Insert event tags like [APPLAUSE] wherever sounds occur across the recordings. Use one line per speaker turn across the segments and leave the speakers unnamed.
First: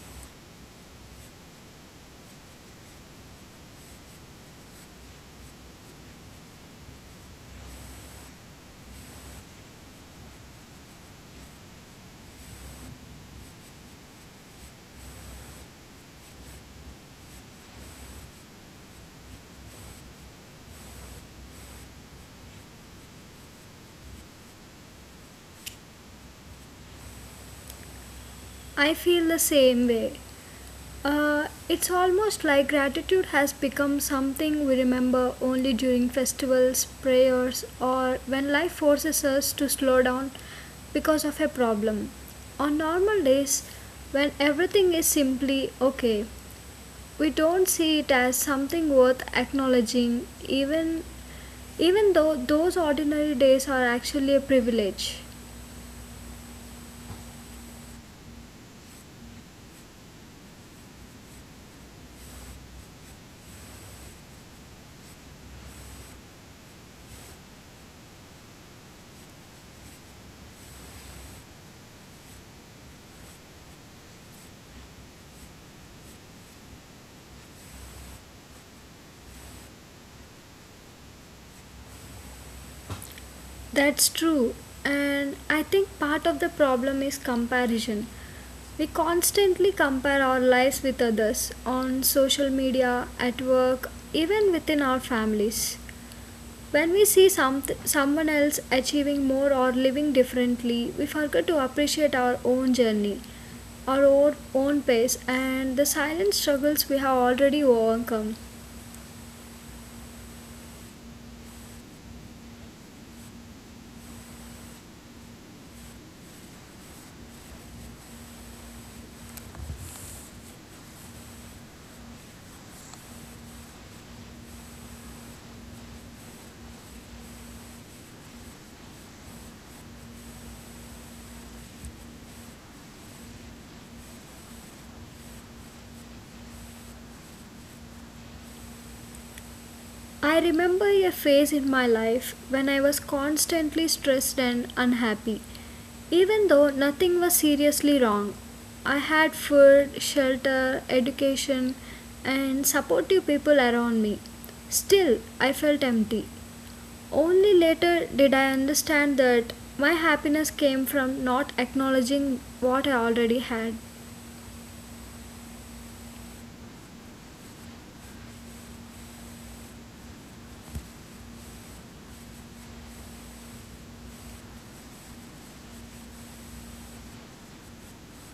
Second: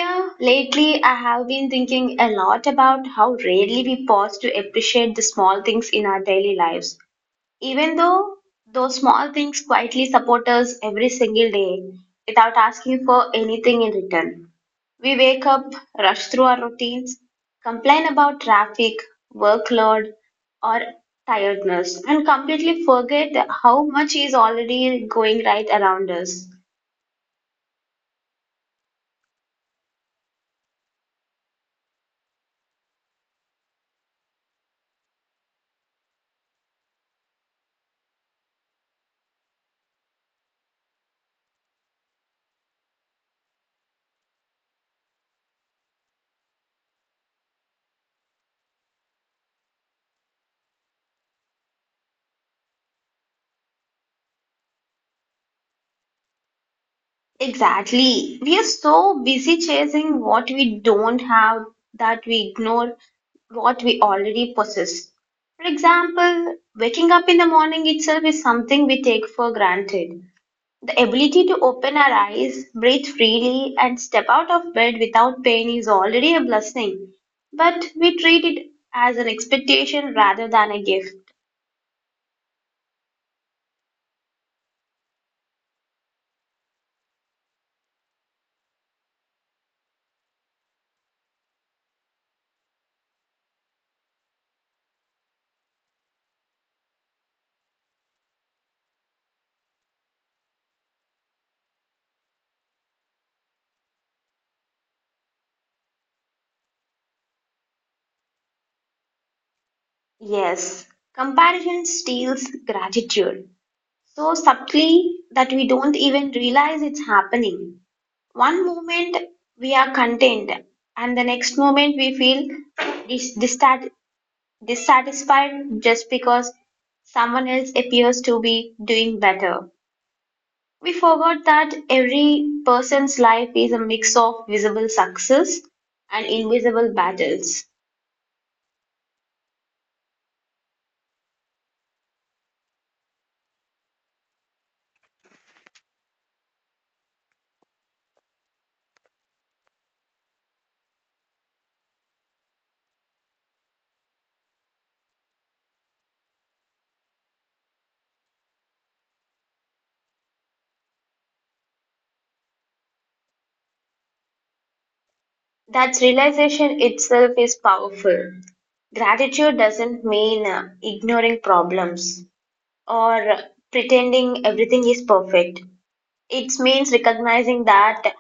Ramya, lately I have been thinking a lot about how rarely we pause to appreciate the small things in our daily lives. Even though those small things quietly support us every single day without asking for anything in return. We wake up, rush through our routines, complain about traffic, workload, or tiredness, and completely forget how much is already going right around us.
I feel the same way. It's almost like gratitude has become something we remember only during festivals, prayers, or when life forces us to slow down because of a problem. On normal days, when everything is simply okay, we don't see it as something worth acknowledging, even though those ordinary days are actually a privilege.
Exactly. We are so busy chasing what we don't have that we ignore what we already possess. For example, waking up in the morning itself is something we take for granted. The ability to open our eyes, breathe freely, and step out of bed without pain is already a blessing, but we treat it as an expectation rather than a gift.
That's true. And I think part of the problem is comparison. We constantly compare our lives with others on social media, at work, even within our families. When we see someone else achieving more or living differently, we forget to appreciate our own journey, our own pace, and the silent struggles we have already overcome.
Yes, comparison steals gratitude, so subtly that we don't even realize it's happening. One moment we are content, and the next moment we feel dis- dissat- dissatisfied just because someone else appears to be doing better. We forgot that every person's life is a mix of visible success and invisible battles.
I remember a phase in my life when I was constantly stressed and unhappy. Even though nothing was seriously wrong, I had food, shelter, education, and supportive people around me. Still, I felt empty. Only later did I understand that my happiness came from not acknowledging what I already had.
That realization itself is powerful. Gratitude doesn't mean ignoring problems or pretending everything is perfect. It means recognizing that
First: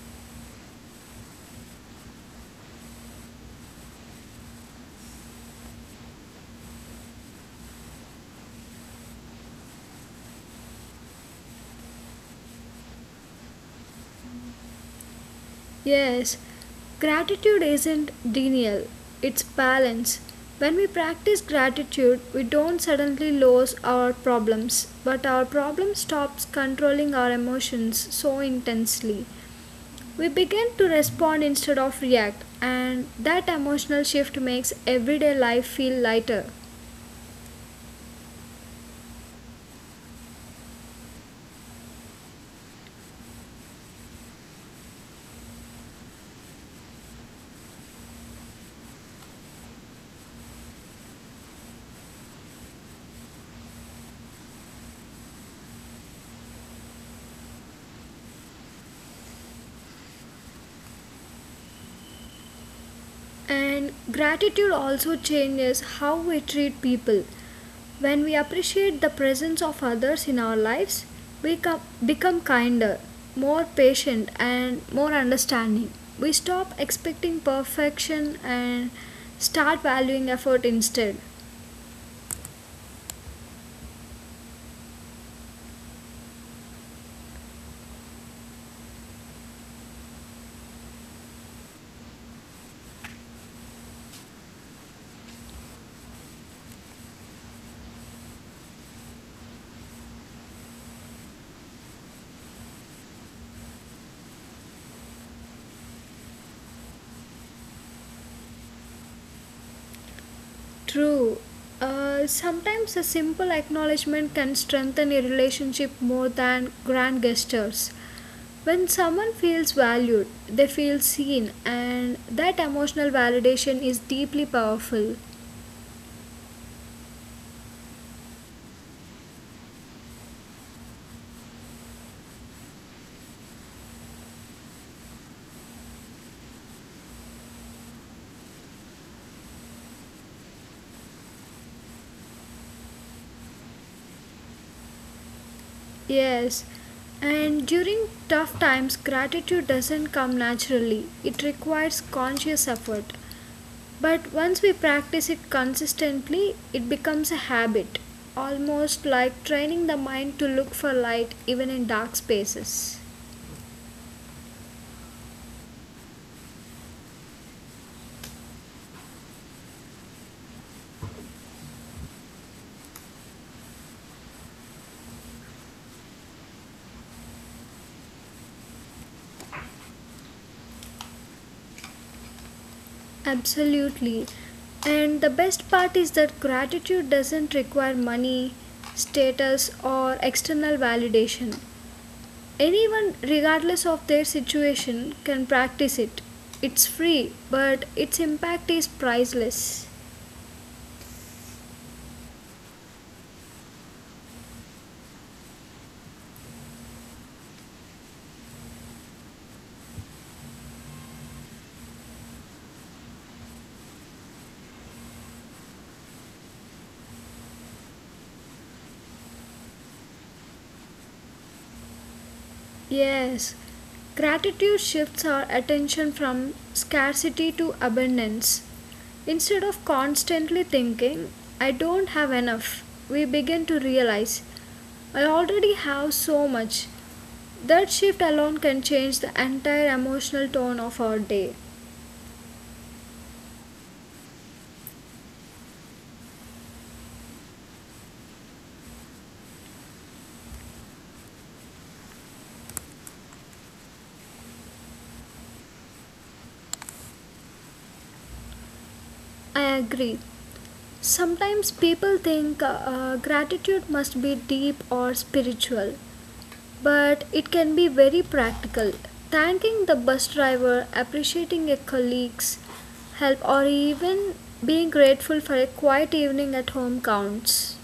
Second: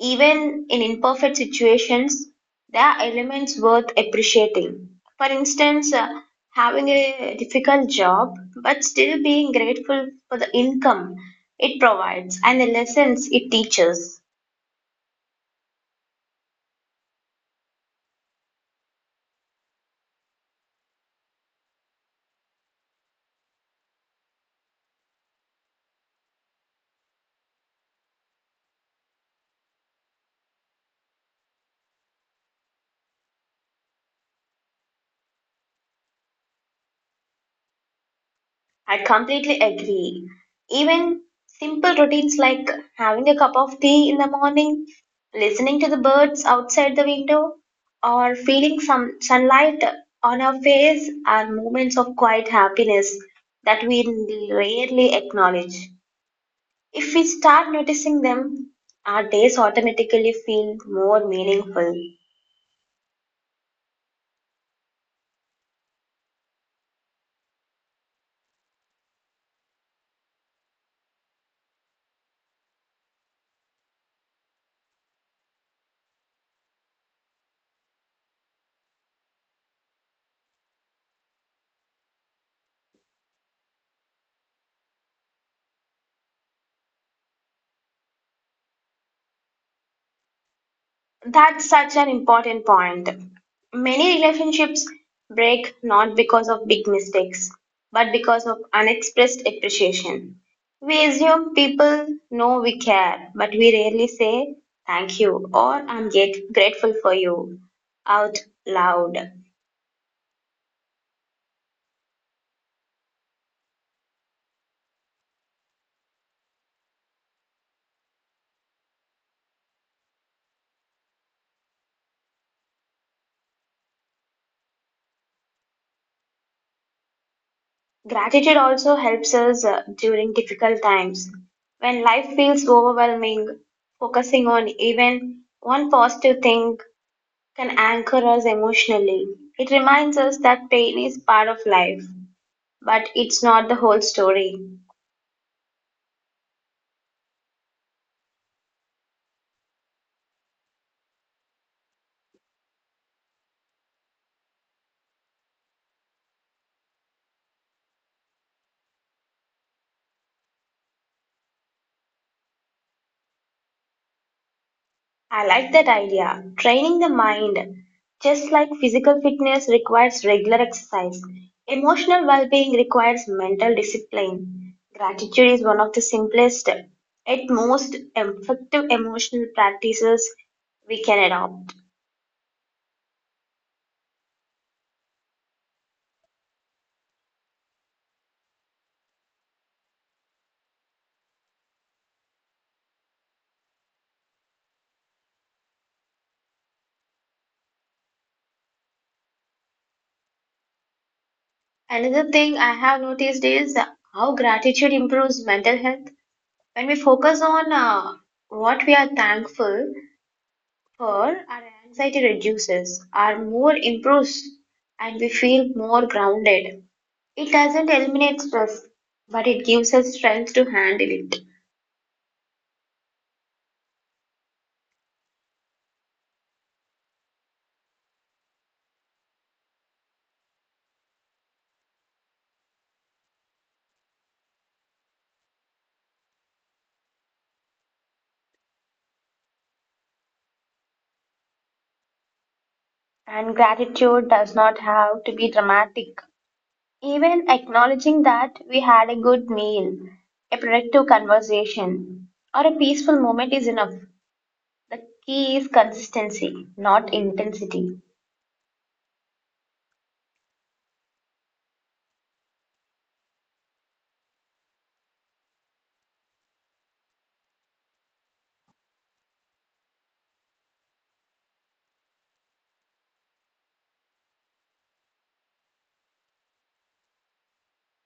even in imperfect situations, there are elements worth appreciating. For instance, having a difficult job but still being grateful for the income it provides and the lessons it teaches.
Yes, gratitude isn't denial, it's balance. When we practice gratitude, we don't suddenly lose our problems, but our problem stops controlling our emotions so intensely. We begin to respond instead of react, and that emotional shift makes everyday life feel lighter.
I completely agree. Even simple routines like having a cup of tea in the morning, listening to the birds outside the window, or feeling some sunlight on our face are moments of quiet happiness that we rarely acknowledge. If we start noticing them, our days automatically feel more meaningful.
And gratitude also changes how we treat people. When we appreciate the presence of others in our lives, we become kinder, more patient, and more understanding. We stop expecting perfection and start valuing effort instead.
That's such an important point. Many relationships break not because of big mistakes, but because of unexpressed appreciation. We assume people know we care, but we rarely say thank you or I'm grateful for you out loud.
True. Sometimes a simple acknowledgement can strengthen a relationship more than grand gestures. When someone feels valued, they feel seen, and that emotional validation is deeply powerful.
Gratitude also helps us during difficult times. When life feels overwhelming, focusing on even one positive thing can anchor us emotionally. It reminds us that pain is part of life, but it's not the whole story.
Yes, and during tough times, gratitude doesn't come naturally, it requires conscious effort. But once we practice it consistently, it becomes a habit, almost like training the mind to look for light even in dark spaces.
I like that idea. Training the mind. Just like physical fitness requires regular exercise, emotional well being requires mental discipline. Gratitude is one of the simplest yet most effective emotional practices we can adopt.
Absolutely. And the best part is that gratitude doesn't require money, status, or external validation. Anyone, regardless of their situation, can practice it. It's free, but its impact is priceless.
Another thing I have noticed is how gratitude improves mental health. When we focus on what we are thankful for, our anxiety reduces, our mood improves, and we feel more grounded. It doesn't eliminate stress, but it gives us strength to handle it.
Yes, gratitude shifts our attention from scarcity to abundance. Instead of constantly thinking, I don't have enough, we begin to realize, I already have so much. That shift alone can change the entire emotional tone of our day.
And gratitude does not have to be dramatic. Even acknowledging that we had a good meal, a productive conversation, or a peaceful moment is enough. The key is consistency, not intensity.
I agree. Sometimes people think gratitude must be deep or spiritual. But it can be very practical. Thanking the bus driver, appreciating a colleague's help, or even being grateful for a quiet evening at home counts.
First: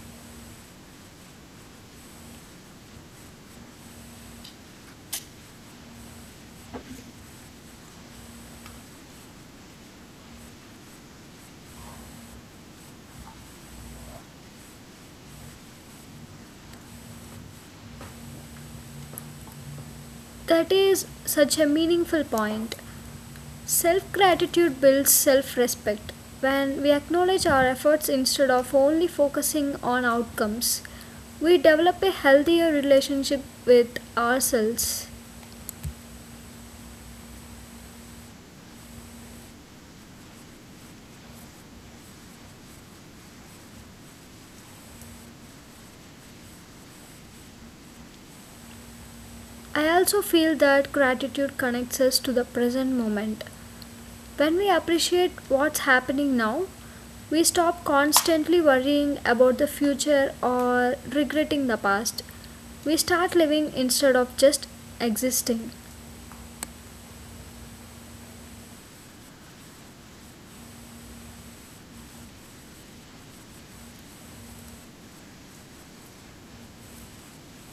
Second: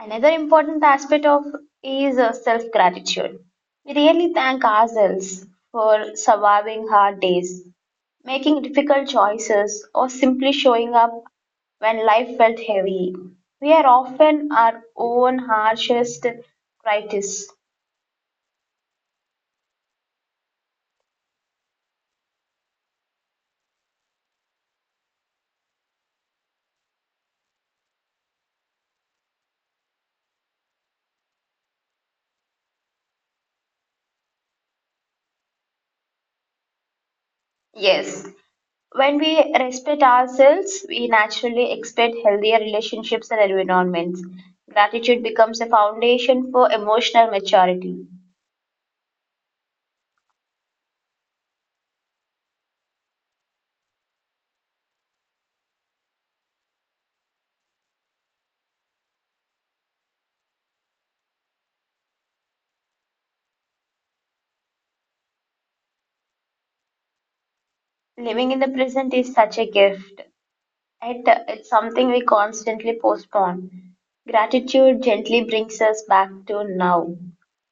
Another important aspect of is self-gratitude. We really thank ourselves for surviving hard days, making difficult choices, or simply showing up when life felt heavy. We are often our own harshest critics.
That is such a meaningful point. Self gratitude builds self respect. When we acknowledge our efforts instead of only focusing on outcomes, we develop a healthier relationship with ourselves.
Yes, when we respect ourselves, we naturally expect healthier relationships and environments. Gratitude becomes a foundation for emotional maturity.
I also feel that gratitude connects us to the present moment. When we appreciate what's happening now, we stop constantly worrying about the future or regretting the past. We start living instead of just existing.
Living in the present is such a gift. It's something we constantly postpone. Gratitude gently brings us back to now,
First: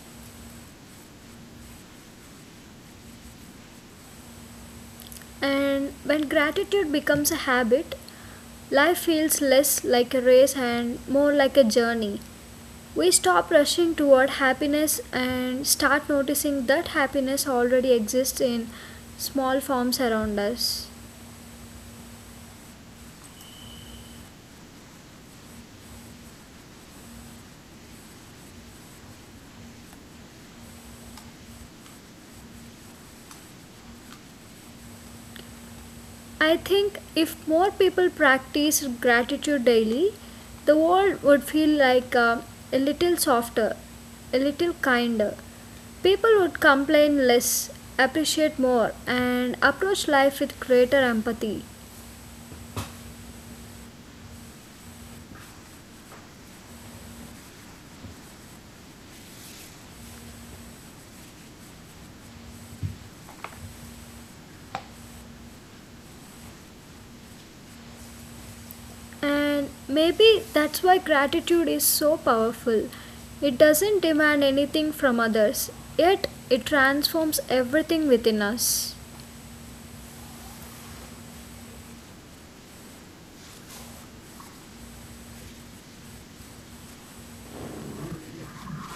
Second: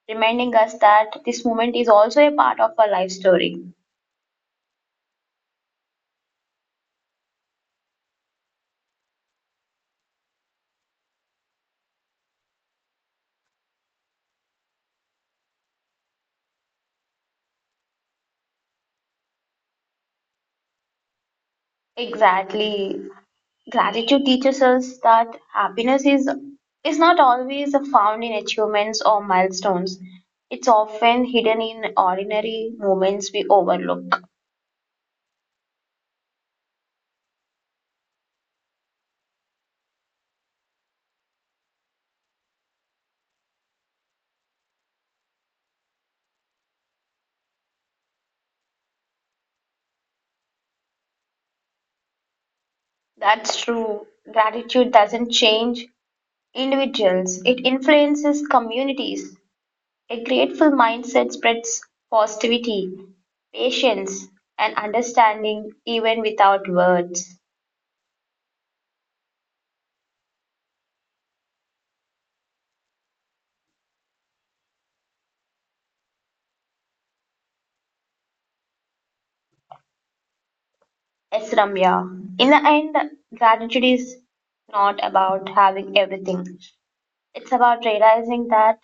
reminding us that this moment is also a part of our life story.
And when gratitude becomes a habit, life feels less like a race and more like a journey. We stop rushing toward happiness and start noticing that happiness already exists in small forms around us.
Exactly. Gratitude teaches us that happiness is not always found in achievements or milestones. It's often hidden in ordinary moments we overlook.
I think if more people practice gratitude daily, the world would feel like a little softer, a little kinder. People would complain less, appreciate more, and approach life with greater empathy.
That's true. Gratitude doesn't change individuals, it influences communities. A grateful mindset spreads positivity, patience, and understanding even without words.
And maybe that's why gratitude is so powerful. It doesn't demand anything from others, yet, it transforms everything within us.
Yes, Ramya. In the end, gratitude is not about having everything. It's about realizing that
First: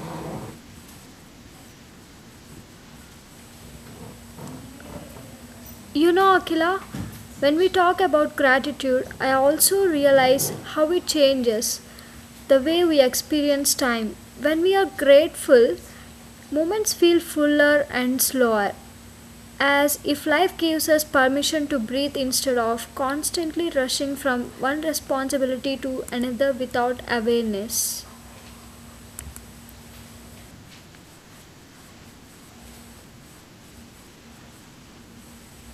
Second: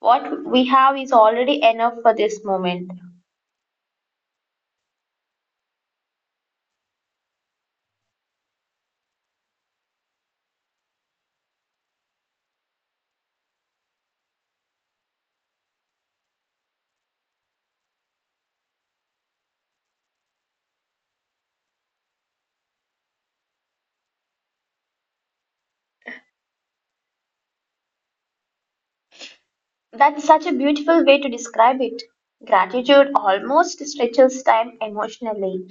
what we have is already enough for this moment.
You know, Akila, when we talk about gratitude, I also realize how it changes the way we experience time. When we are grateful, moments feel fuller and slower, as if life gives us permission to breathe instead of constantly rushing from one responsibility to another without awareness.
That's such a beautiful way to describe it. Gratitude almost stretches time emotionally.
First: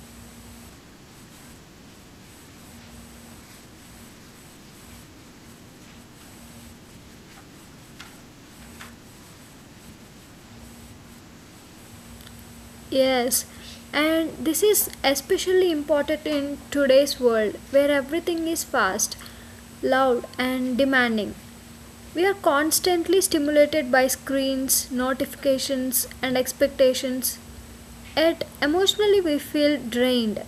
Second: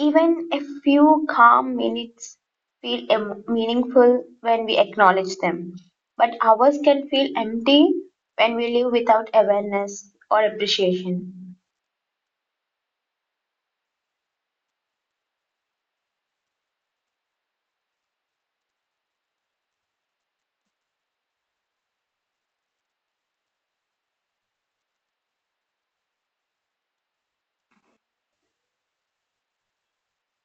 Even a few calm minutes feel meaningful when we acknowledge them, but hours can feel empty when we live without awareness or appreciation.
Yes, and this is especially important in today's world where everything is fast, loud, and demanding. We are constantly stimulated by screens, notifications, and expectations, yet, emotionally, we feel drained.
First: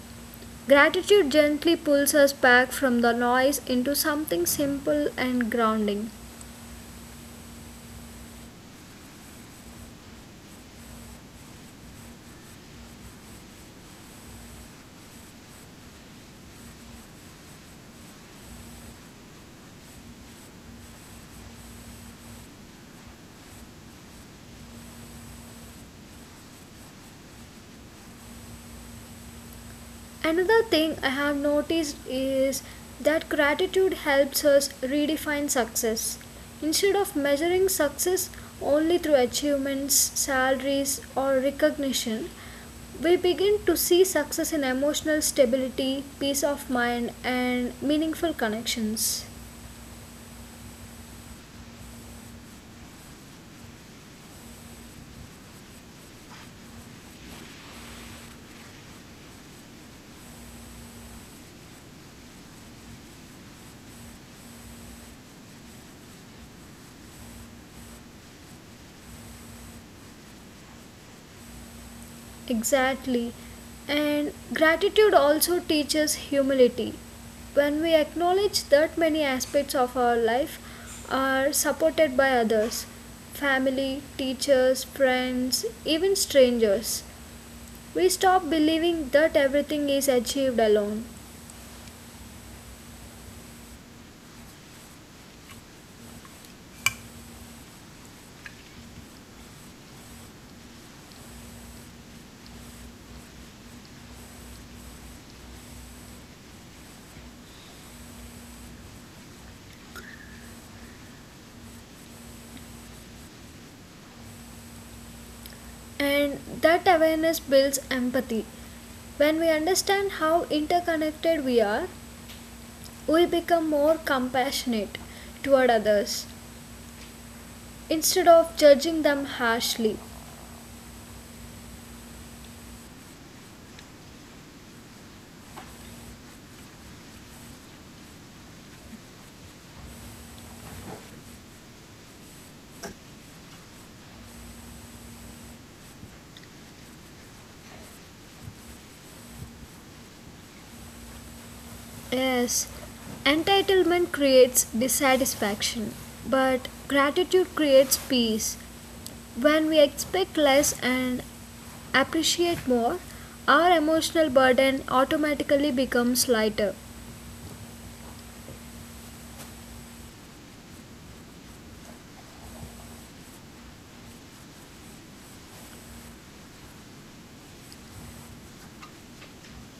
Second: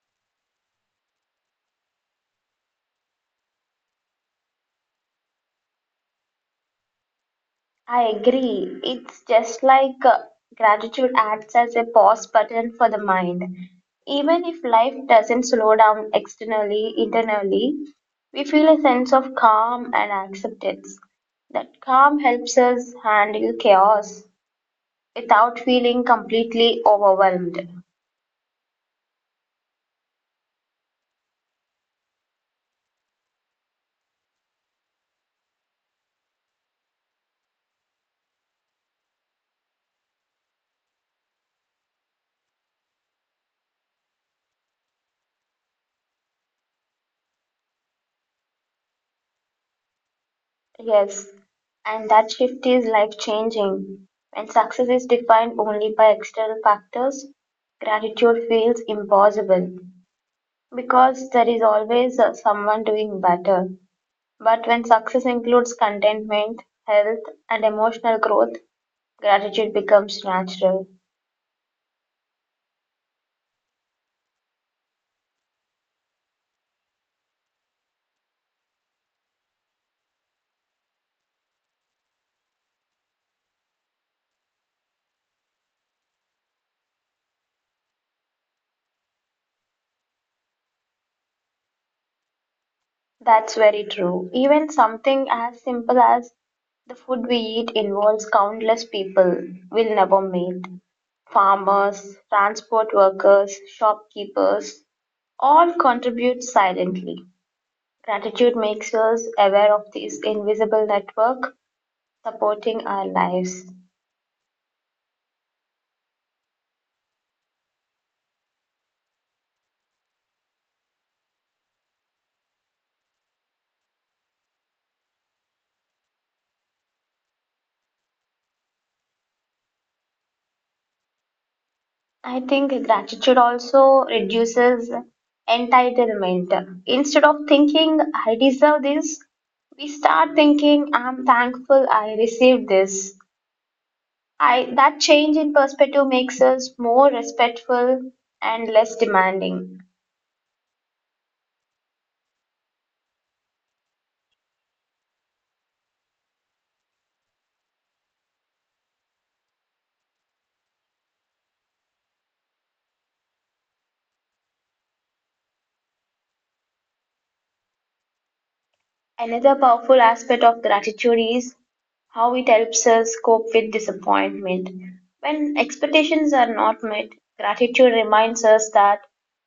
Gratitude gently pulls us back from the noise into something simple and grounding.
I agree. It's just like gratitude acts as a pause button for the mind. Even if life doesn't slow down externally, internally, we feel a sense of calm and acceptance. That calm helps us handle chaos without feeling completely overwhelmed.
Another thing I have noticed is that gratitude helps us redefine success. Instead of measuring success only through achievements, salaries, or recognition, we begin to see success in emotional stability, peace of mind, and meaningful connections.
Yes, and that shift is life changing. When success is defined only by external factors, gratitude feels impossible because there is always someone doing better. But when success includes contentment, health, and emotional growth, gratitude becomes natural.
Exactly. And gratitude also teaches humility. When we acknowledge that many aspects of our life are supported by others, family, teachers, friends, even strangers, we stop believing that everything is achieved alone.
That's very true. Even something as simple as the food we eat involves countless people we'll never meet. Farmers, transport workers, shopkeepers, all contribute silently. Gratitude makes us aware of this invisible network supporting our lives.
And that awareness builds empathy. When we understand how interconnected we are, we become more compassionate toward others, instead of judging them harshly.
I think gratitude also reduces entitlement. Instead of thinking, I deserve this, we start thinking, I'm thankful I received this. That change in perspective makes us more respectful and less demanding.
Yes, entitlement creates dissatisfaction, but gratitude creates peace. When we expect less and appreciate more, our emotional burden automatically becomes lighter.
Another powerful aspect of gratitude is how it helps us cope with disappointment. When expectations are not met, gratitude reminds us that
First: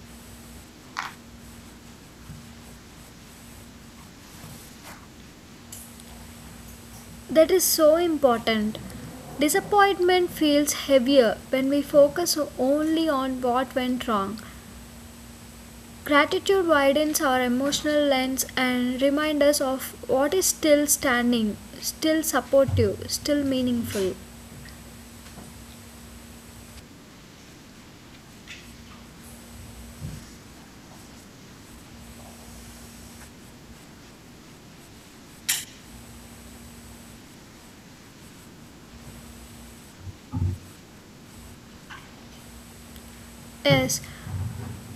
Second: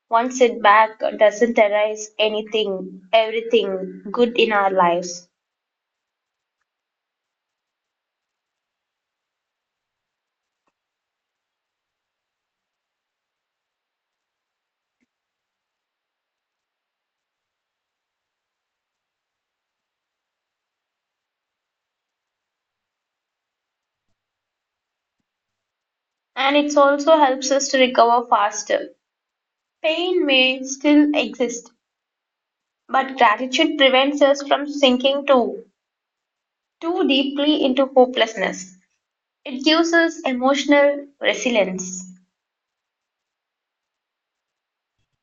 one setback doesn't erase anything, everything good in our lives.
That is so important. Disappointment feels heavier when we focus only on what went wrong. Gratitude widens our emotional lens and reminds us of what is still standing, still supportive, still meaningful.
And it also helps us to recover faster. Pain may still exist, but gratitude prevents us from sinking too deeply into hopelessness. It gives us emotional resilience.
Yes,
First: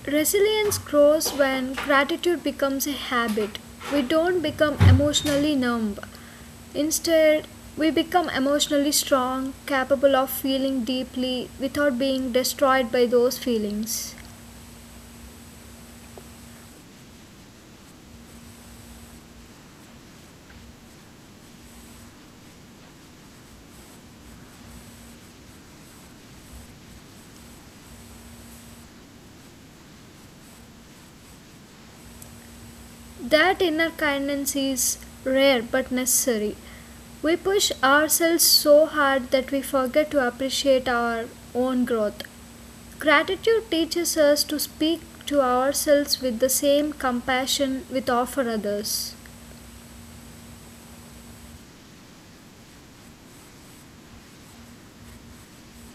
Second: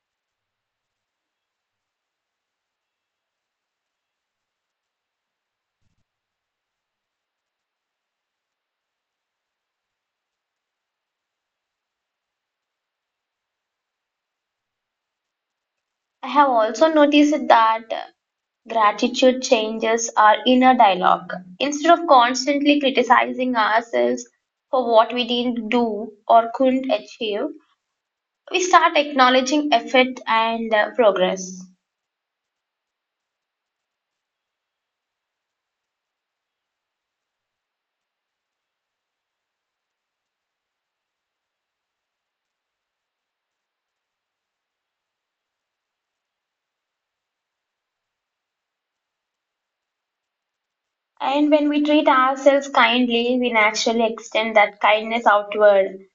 resilience grows when gratitude becomes a habit. We don't become emotionally numb. Instead, we become emotionally strong, capable of feeling deeply without being destroyed by those feelings.
I have also noticed that gratitude changes our inner dialogue. Instead of constantly criticizing ourselves for what we didn't do or couldn't achieve, we start acknowledging effort and progress.
That inner kindness is rare but necessary. We push ourselves so hard that we forget to appreciate our own growth. Gratitude teaches us to speak to ourselves with the same compassion we offer others.
And when we treat ourselves kindly, we naturally extend that kindness outward.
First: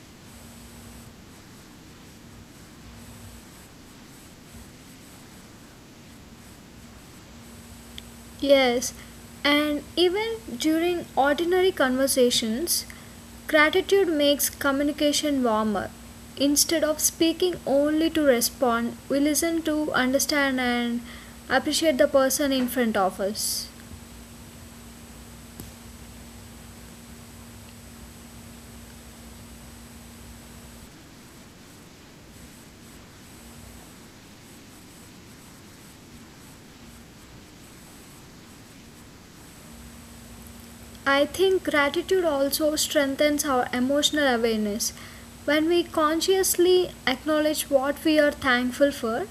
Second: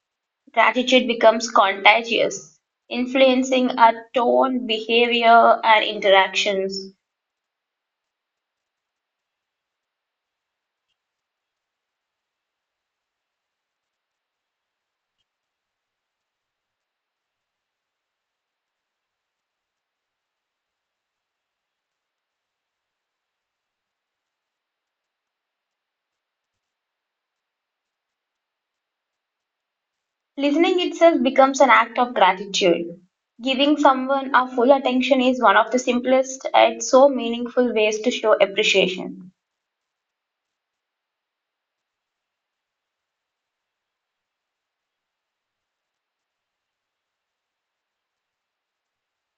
Gratitude becomes contagious, influencing our tone, behavior, and interactions.
Yes, and even during ordinary conversations, gratitude makes communication warmer. Instead of speaking only to respond, we listen to understand and appreciate the person in front of us.
Listening itself becomes an act of gratitude. Giving someone our full attention is one of the simplest and so meaningful ways to show appreciation.
I think gratitude also strengthens our emotional awareness. When we consciously acknowledge what we are thankful for,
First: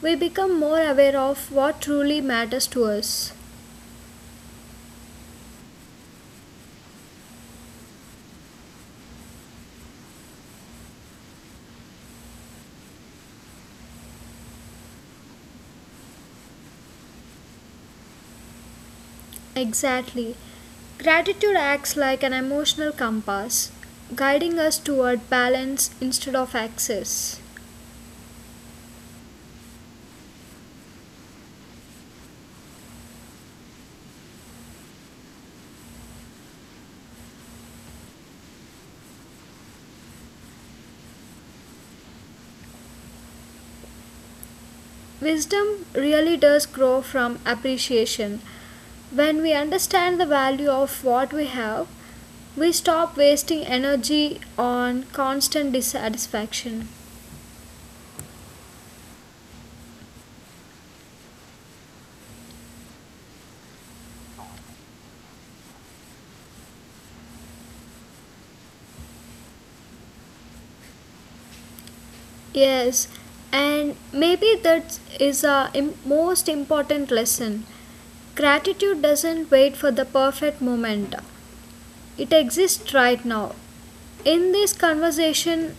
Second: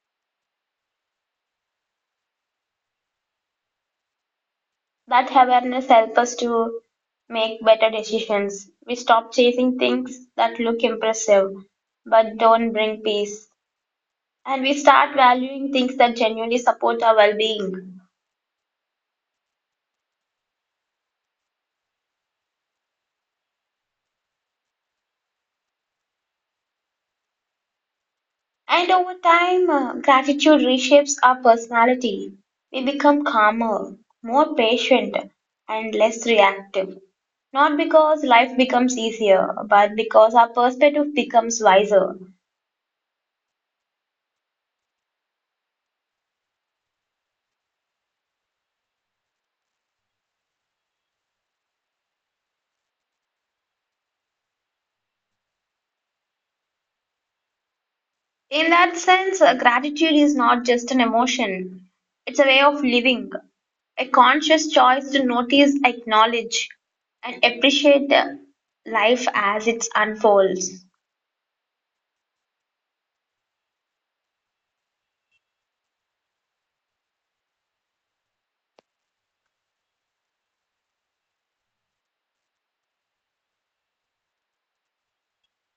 we become more aware of what truly matters to us.
That awareness helps us to make better decisions. We stop chasing things that look impressive but don't bring peace. And we start valuing things that genuinely support our well being.
Exactly. Gratitude acts like an emotional compass, guiding us toward balance instead of excess.
And over time, gratitude reshapes our personality. We become calmer, more patient, and less reactive. Not because life becomes easier, but because our perspective becomes wiser.
Wisdom really does grow from appreciation. When we understand the value of what we have, we stop wasting energy on constant dissatisfaction.
In that sense, gratitude is not just an emotion, it's a way of living, a conscious choice to notice, acknowledge, and appreciate life as it unfolds.
Yes, and maybe that is a most important lesson. Gratitude doesn't wait for the perfect moment. It exists right now. In this conversation,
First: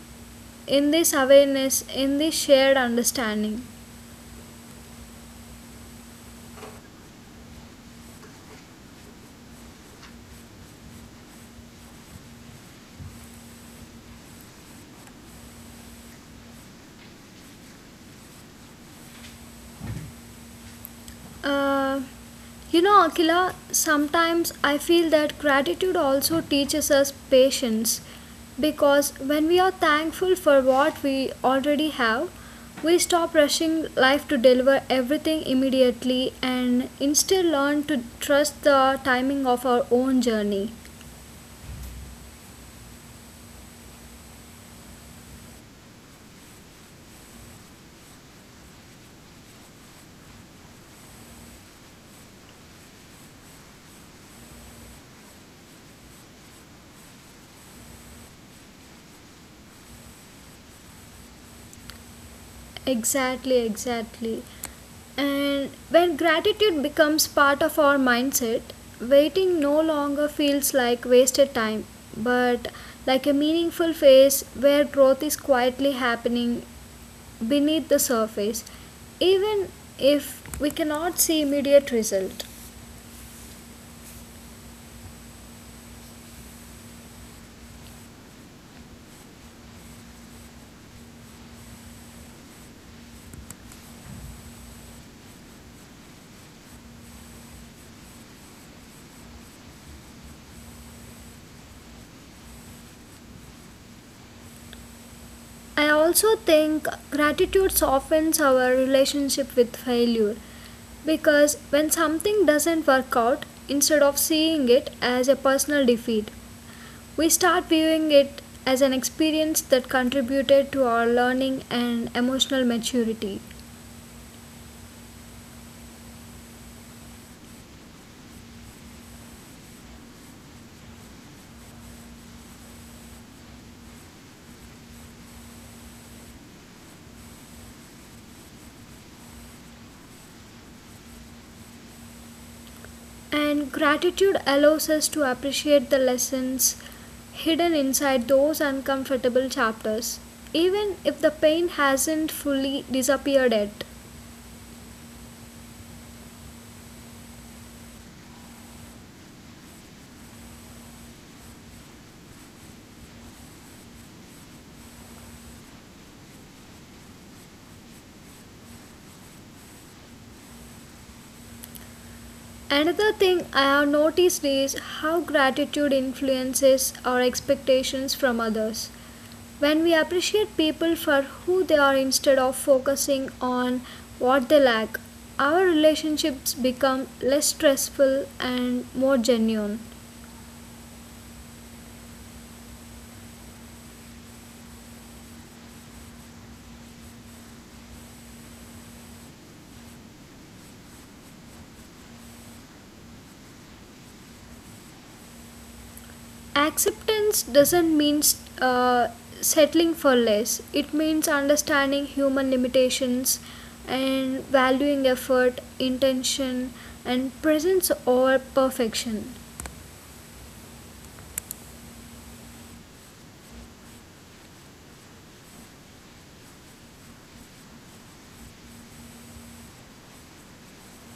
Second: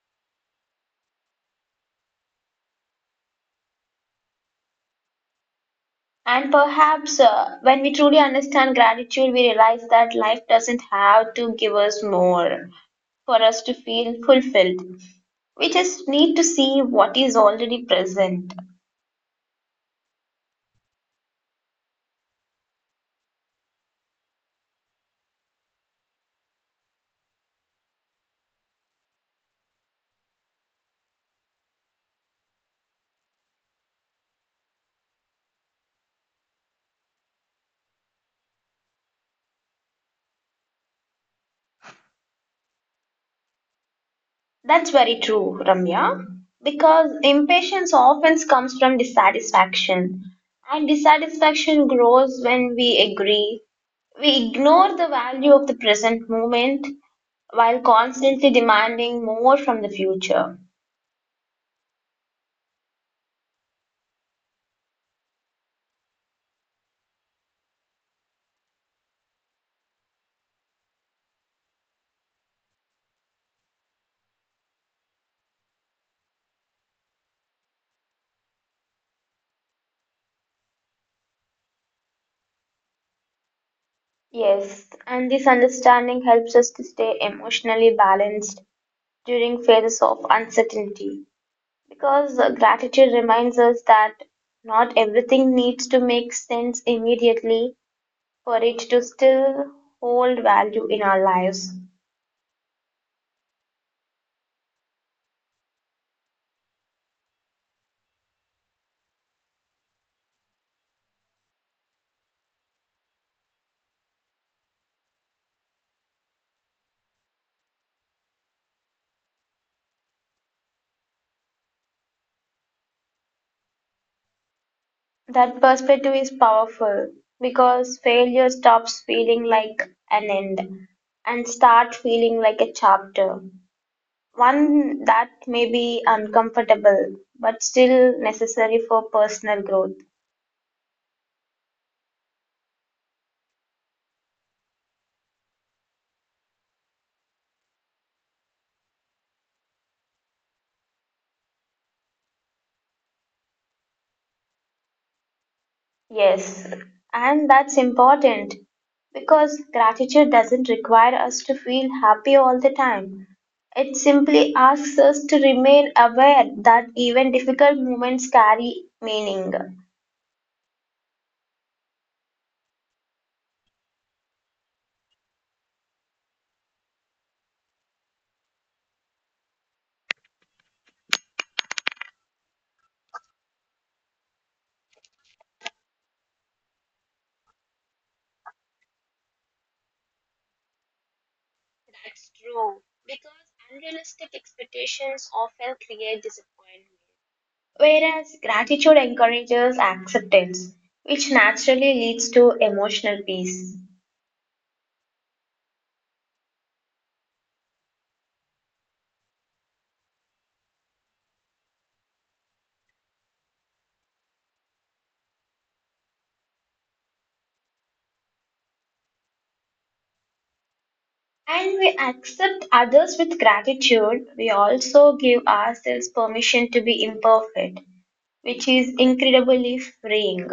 in this awareness, in this shared understanding.
And perhaps when we truly understand gratitude, we realize that life doesn't have to give us more for us to feel fulfilled. We just need to see what is already present.
Uh, you know, Akila, sometimes I feel that gratitude also teaches us patience because when we are thankful for what we already have, we stop rushing life to deliver everything immediately and instead learn to trust the timing of our own journey.
That's very true, Ramya, because impatience often comes from dissatisfaction, and dissatisfaction grows when we agree. We ignore the value of the present moment while constantly demanding more from the future.
Exactly, exactly. And when gratitude becomes part of our mindset, waiting no longer feels like wasted time, but like a meaningful phase where growth is quietly happening beneath the surface, even if we cannot see immediate result.
Yes, and this understanding helps us to stay emotionally balanced during phases of uncertainty because gratitude reminds us that not everything needs to make sense immediately for it to still hold value in our lives.
I also think gratitude softens our relationship with failure because when something doesn't work out, instead of seeing it as a personal defeat, we start viewing it as an experience that contributed to our learning and emotional maturity.
That perspective is powerful because failure stops feeling like an end and start feeling like a chapter. One that may be uncomfortable, but still necessary for personal growth.
And gratitude allows us to appreciate the lessons hidden inside those uncomfortable chapters, even if the pain hasn't fully disappeared yet.
Yes, and that's important because gratitude doesn't require us to feel happy all the time. It simply asks us to remain aware that even difficult moments carry meaning.
Another thing I have noticed is how gratitude influences our expectations from others. When we appreciate people for who they are instead of focusing on what they lack, our relationships become less stressful and more genuine.
That's true, because unrealistic expectations often create disappointment. Whereas gratitude encourages acceptance, which naturally leads to emotional peace.
Acceptance doesn't mean uh, settling for less. It means understanding human limitations and valuing effort, intention, and presence over perfection.
And we accept others with gratitude, we also give ourselves permission to be imperfect, which is incredibly freeing.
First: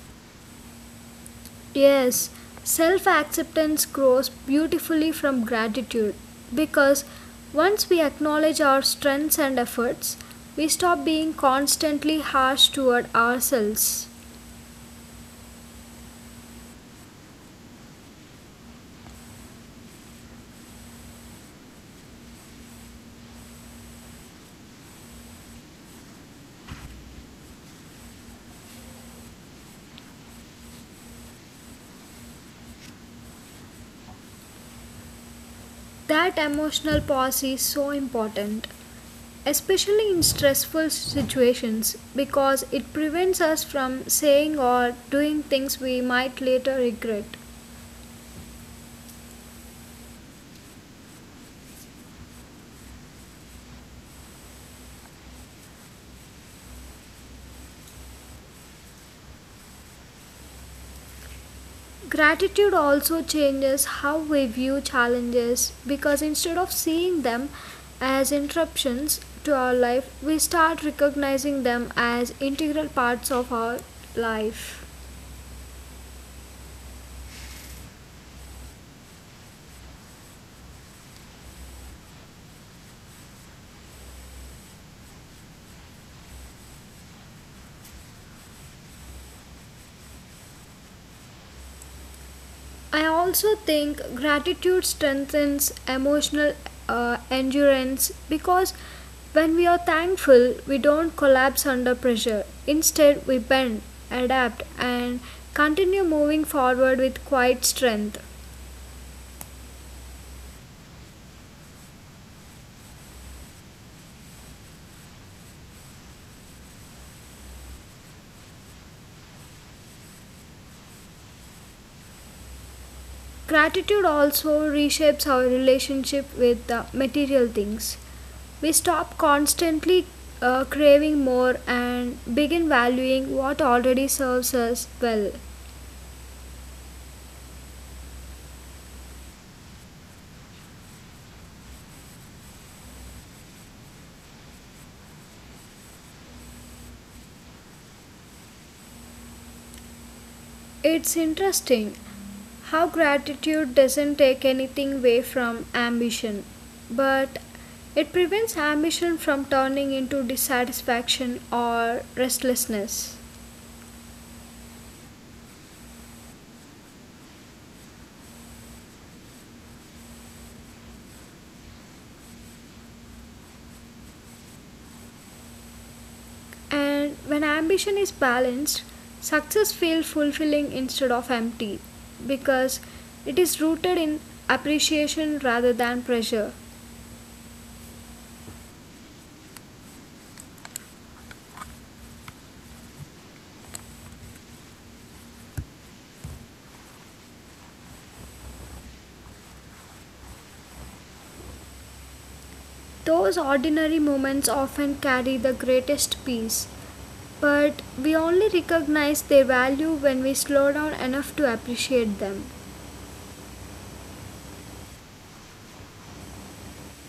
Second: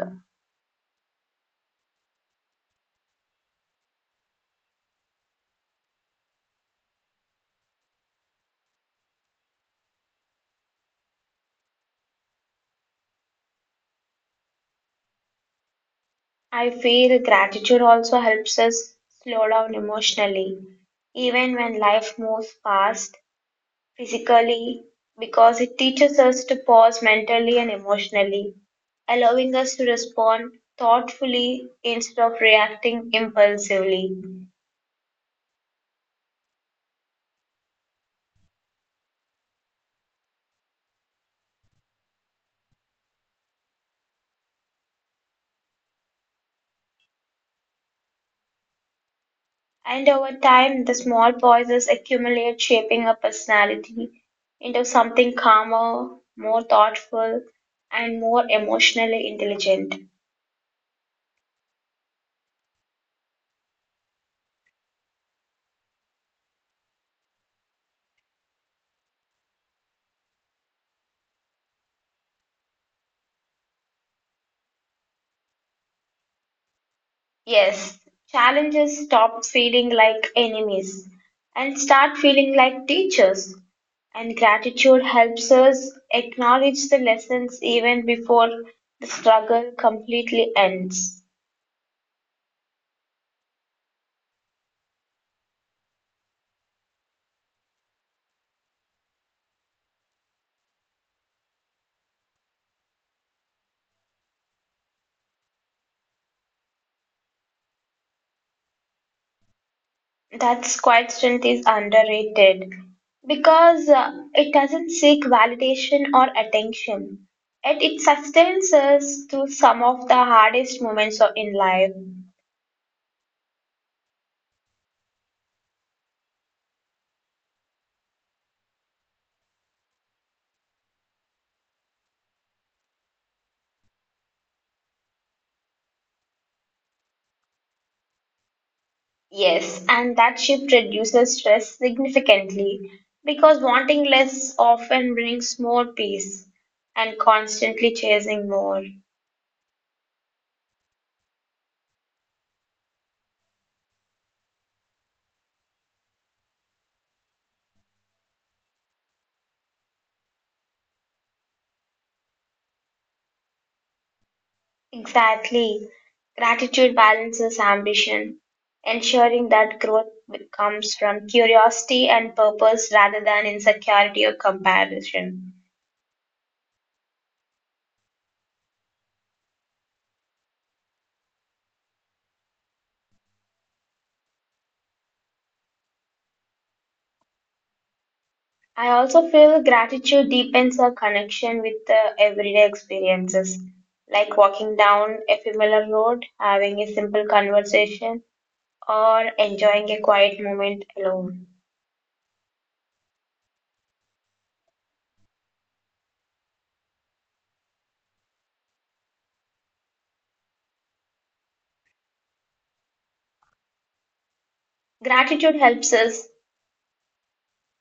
Yes, self acceptance grows beautifully from gratitude because once we acknowledge our strengths and efforts, we stop being constantly harsh toward ourselves.
I feel gratitude also helps us slow down emotionally, even when life moves fast physically, because it teaches us to pause mentally and emotionally, allowing us to respond thoughtfully instead of reacting impulsively.
That emotional pause is so important, especially in stressful situations because it prevents us from saying or doing things we might later regret.
And over time, the small pauses accumulate, shaping our personality into something calmer, more thoughtful, and more emotionally intelligent.
Gratitude also changes how we view challenges because instead of seeing them as interruptions to our life, we start recognizing them as integral parts of our life.
Yes, challenges stop feeling like enemies and start feeling like teachers. And gratitude helps us acknowledge the lessons even before the struggle completely ends.
I also think gratitude strengthens emotional endurance because when we are thankful, we don't collapse under pressure. Instead, we bend, adapt, and continue moving forward with quiet strength.
That's quite strength is underrated because it doesn't seek validation or attention. Yet it sustains us through some of the hardest moments of- in life.
Gratitude also reshapes our relationship with the material things. We stop constantly craving more and begin valuing what already serves us well.
Yes, and that shift reduces stress significantly because wanting less often brings more peace and constantly chasing more.
It's interesting how gratitude doesn't take anything away from ambition, but it prevents ambition from turning into dissatisfaction or restlessness.
Exactly. Gratitude balances ambition, ensuring that growth comes from curiosity and purpose rather than insecurity or comparison.
And when ambition is balanced, success feels fulfilling instead of empty because it is rooted in appreciation rather than pressure.
I also feel gratitude deepens our connection with the everyday experiences, like walking down a familiar road, having a simple conversation, or enjoying a quiet moment alone.
Those ordinary moments often carry the greatest peace, but we only recognize their value when we slow down enough to appreciate them.
Gratitude helps us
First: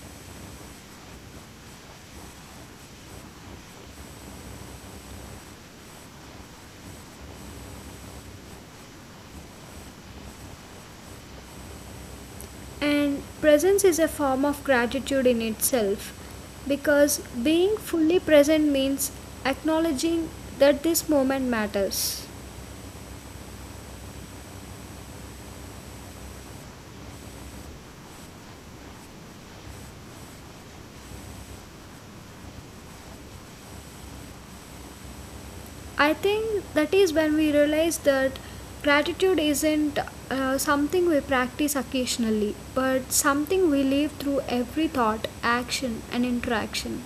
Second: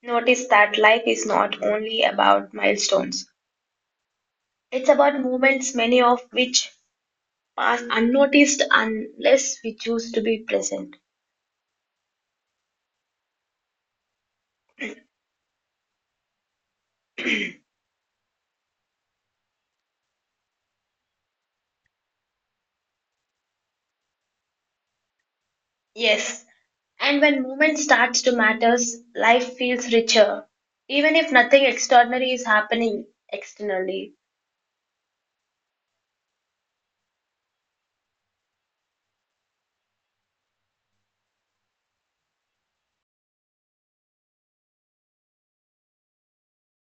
notice that life is not only about milestones, it's about moments, many of which pass unnoticed unless we choose to be present.
And presence is a form of gratitude in itself because being fully present means acknowledging that this moment matters.
Yes, and when movement starts to matters, life feels richer, even if nothing extraordinary is happening externally.
I think that is when we realize that gratitude isn't something we practice occasionally, but something we live through every thought, action, and interaction.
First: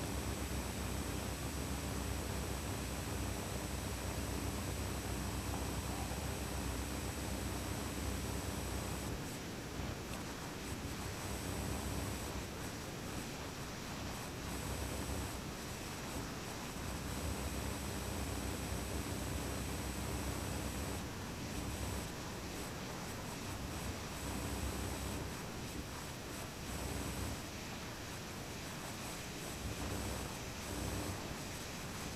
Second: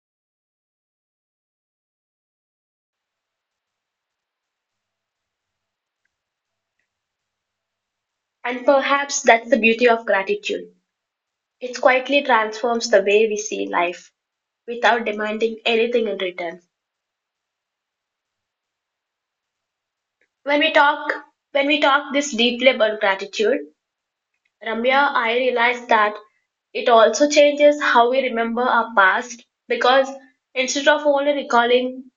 And perhaps that's the beauty of gratitude. It quietly transforms the way we see life without demanding anything in return. When we talk when we talk this deeply about gratitude, Ramya, I realized that it also changes how we remember our past because instead of only recalling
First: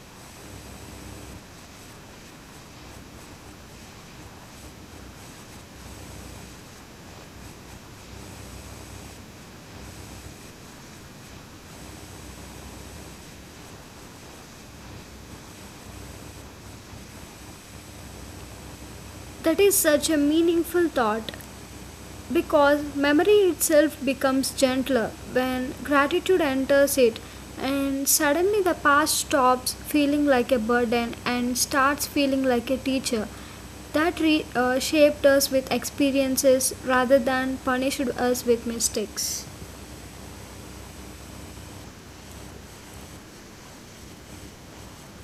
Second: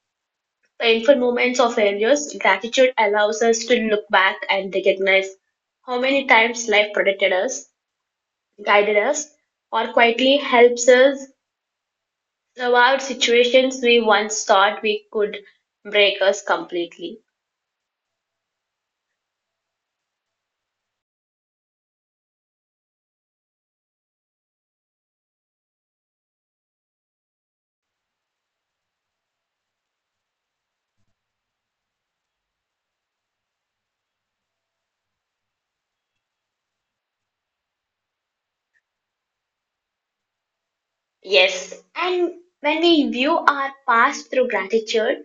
painful moments of failures, gratitude allows us to look back and recognize how many times life protected us, guided us, or quietly helps us survive situations we once thought we could break us completely.
That is such a meaningful thought because memory itself becomes gentler when gratitude enters it, and suddenly the past stops feeling like a burden and starts feeling like a teacher that shaped us with experiences rather than punished us with mistakes.
Yes, and when we view our past through gratitude,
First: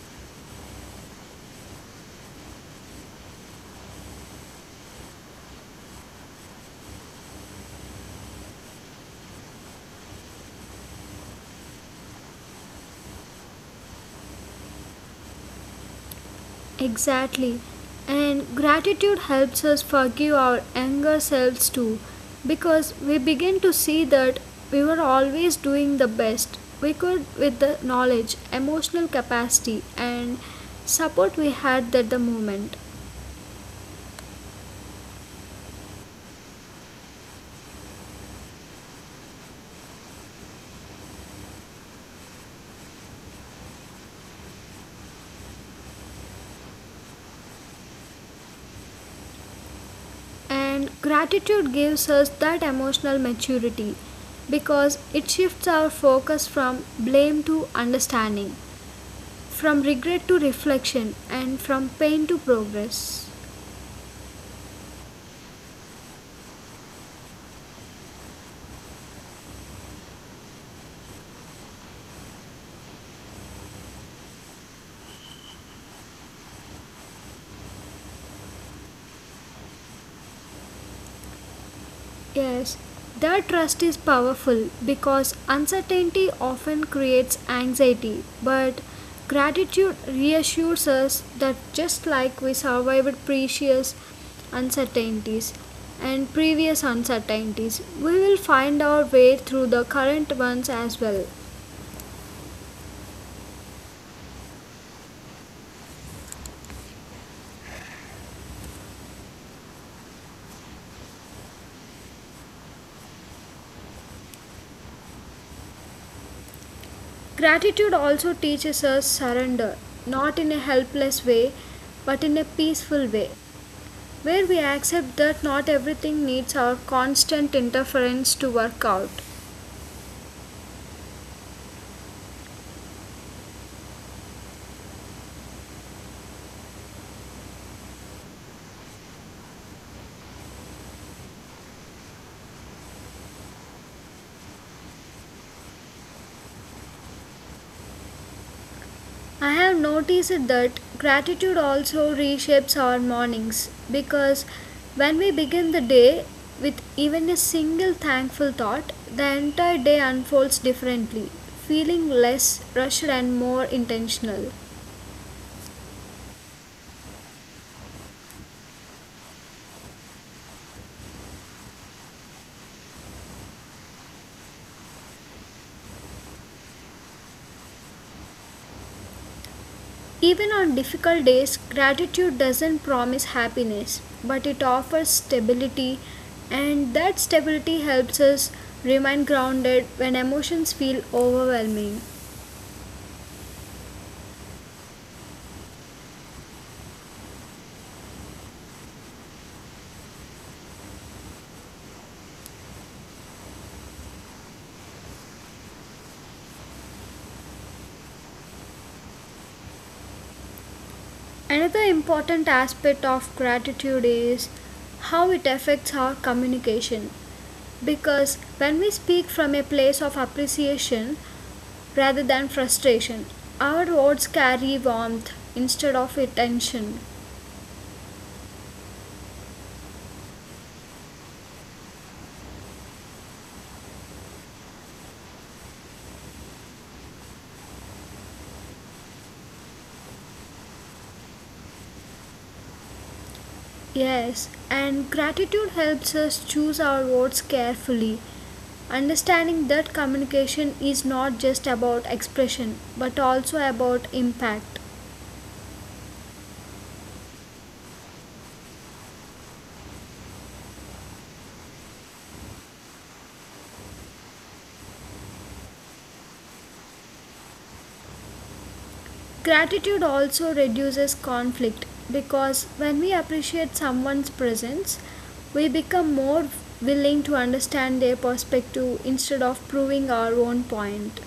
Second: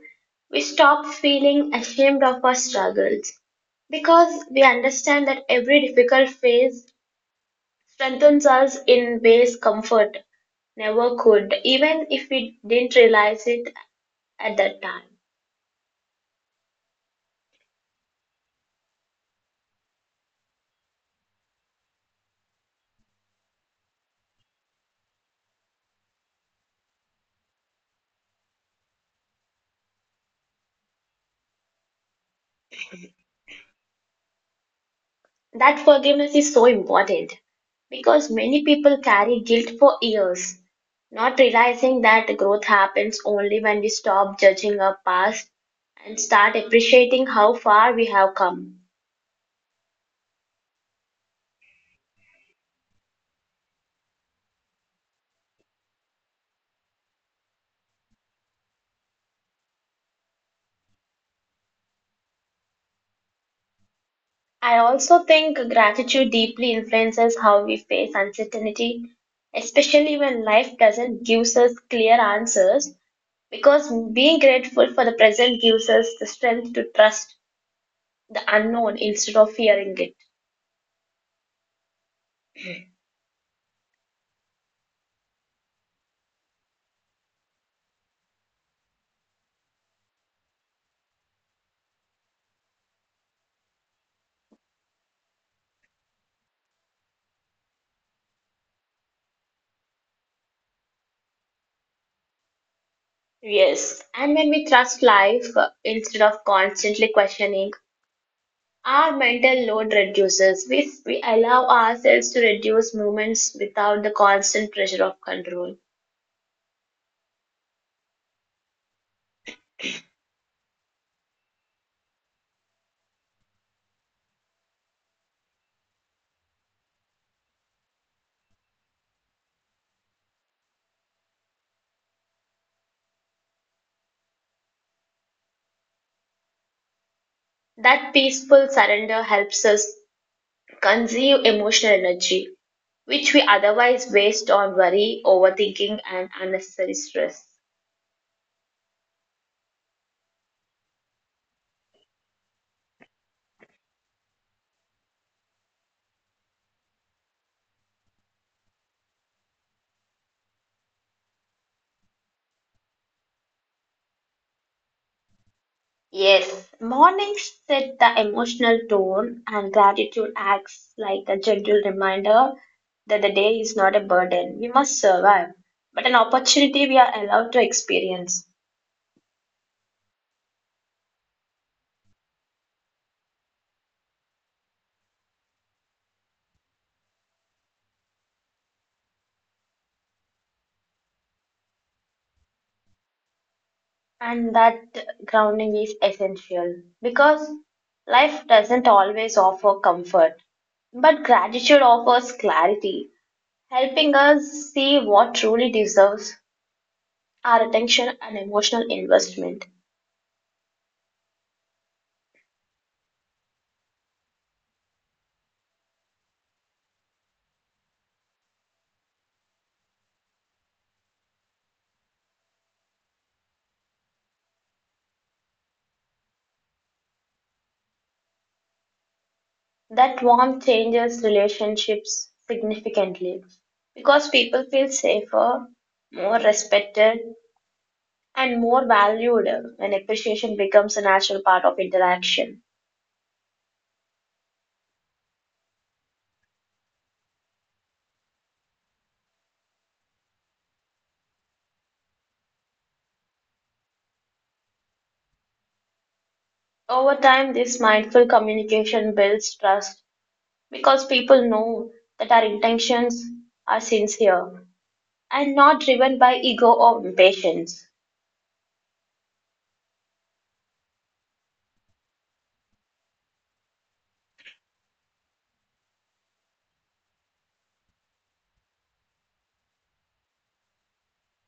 we stop feeling ashamed of our struggles because we understand that every difficult phase strengthens us in ways comfort never could, even if we didn't realize it at that time.
Exactly. And gratitude helps us forgive our younger selves too, because we begin to see that we were always doing the best we could with the knowledge, emotional capacity, and support we had at the moment.
That forgiveness is so important because many people carry guilt for years, not realizing that growth happens only when we stop judging our past and start appreciating how far we have come.
And gratitude gives us that emotional maturity because it shifts our focus from blame to understanding, from regret to reflection, and from pain to progress.
I also think gratitude deeply influences how we face uncertainty, especially when life doesn't give us clear answers, because being grateful for the present gives us the strength to trust the unknown instead of fearing it.
Yes, that trust is powerful because uncertainty often creates anxiety, but gratitude reassures us that just like we survived previous uncertainties and previous uncertainties, we will find our way through the current ones as well.
Yes, and when we trust life instead of constantly questioning, our mental load reduces. We allow ourselves to reduce movements without the constant pressure of control.
Gratitude also teaches us surrender, not in a helpless way, but in a peaceful way, where we accept that not everything needs our constant interference to work out.
That peaceful surrender helps us consume emotional energy, which we otherwise waste on worry, overthinking, and unnecessary stress.
I have noticed that gratitude also reshapes our mornings because when we begin the day with even a single thankful thought, the entire day unfolds differently, feeling less rushed and more intentional.
Yes, mornings set the emotional tone, and gratitude acts like a gentle reminder that the day is not a burden we must survive, but an opportunity we are allowed to experience.
Even on difficult days, gratitude doesn't promise happiness, but it offers stability, and that stability helps us remain grounded when emotions feel overwhelming.
And that grounding is essential because life doesn't always offer comfort, but gratitude offers clarity, helping us see what truly deserves our attention and emotional investment.
Another important aspect of gratitude is how it affects our communication, because when we speak from a place of appreciation rather than frustration, our words carry warmth instead of tension.
That warmth changes relationships significantly because people feel safer, more respected, and more valued when appreciation becomes a natural part of interaction.
Yes, and gratitude helps us choose our words carefully, understanding that communication is not just about expression but also about impact.
Over time, this mindful communication builds trust because people know that our intentions are sincere and not driven by ego or impatience.
Gratitude also reduces conflict because when we appreciate someone's presence, we become more willing to understand their perspective instead of proving our own point.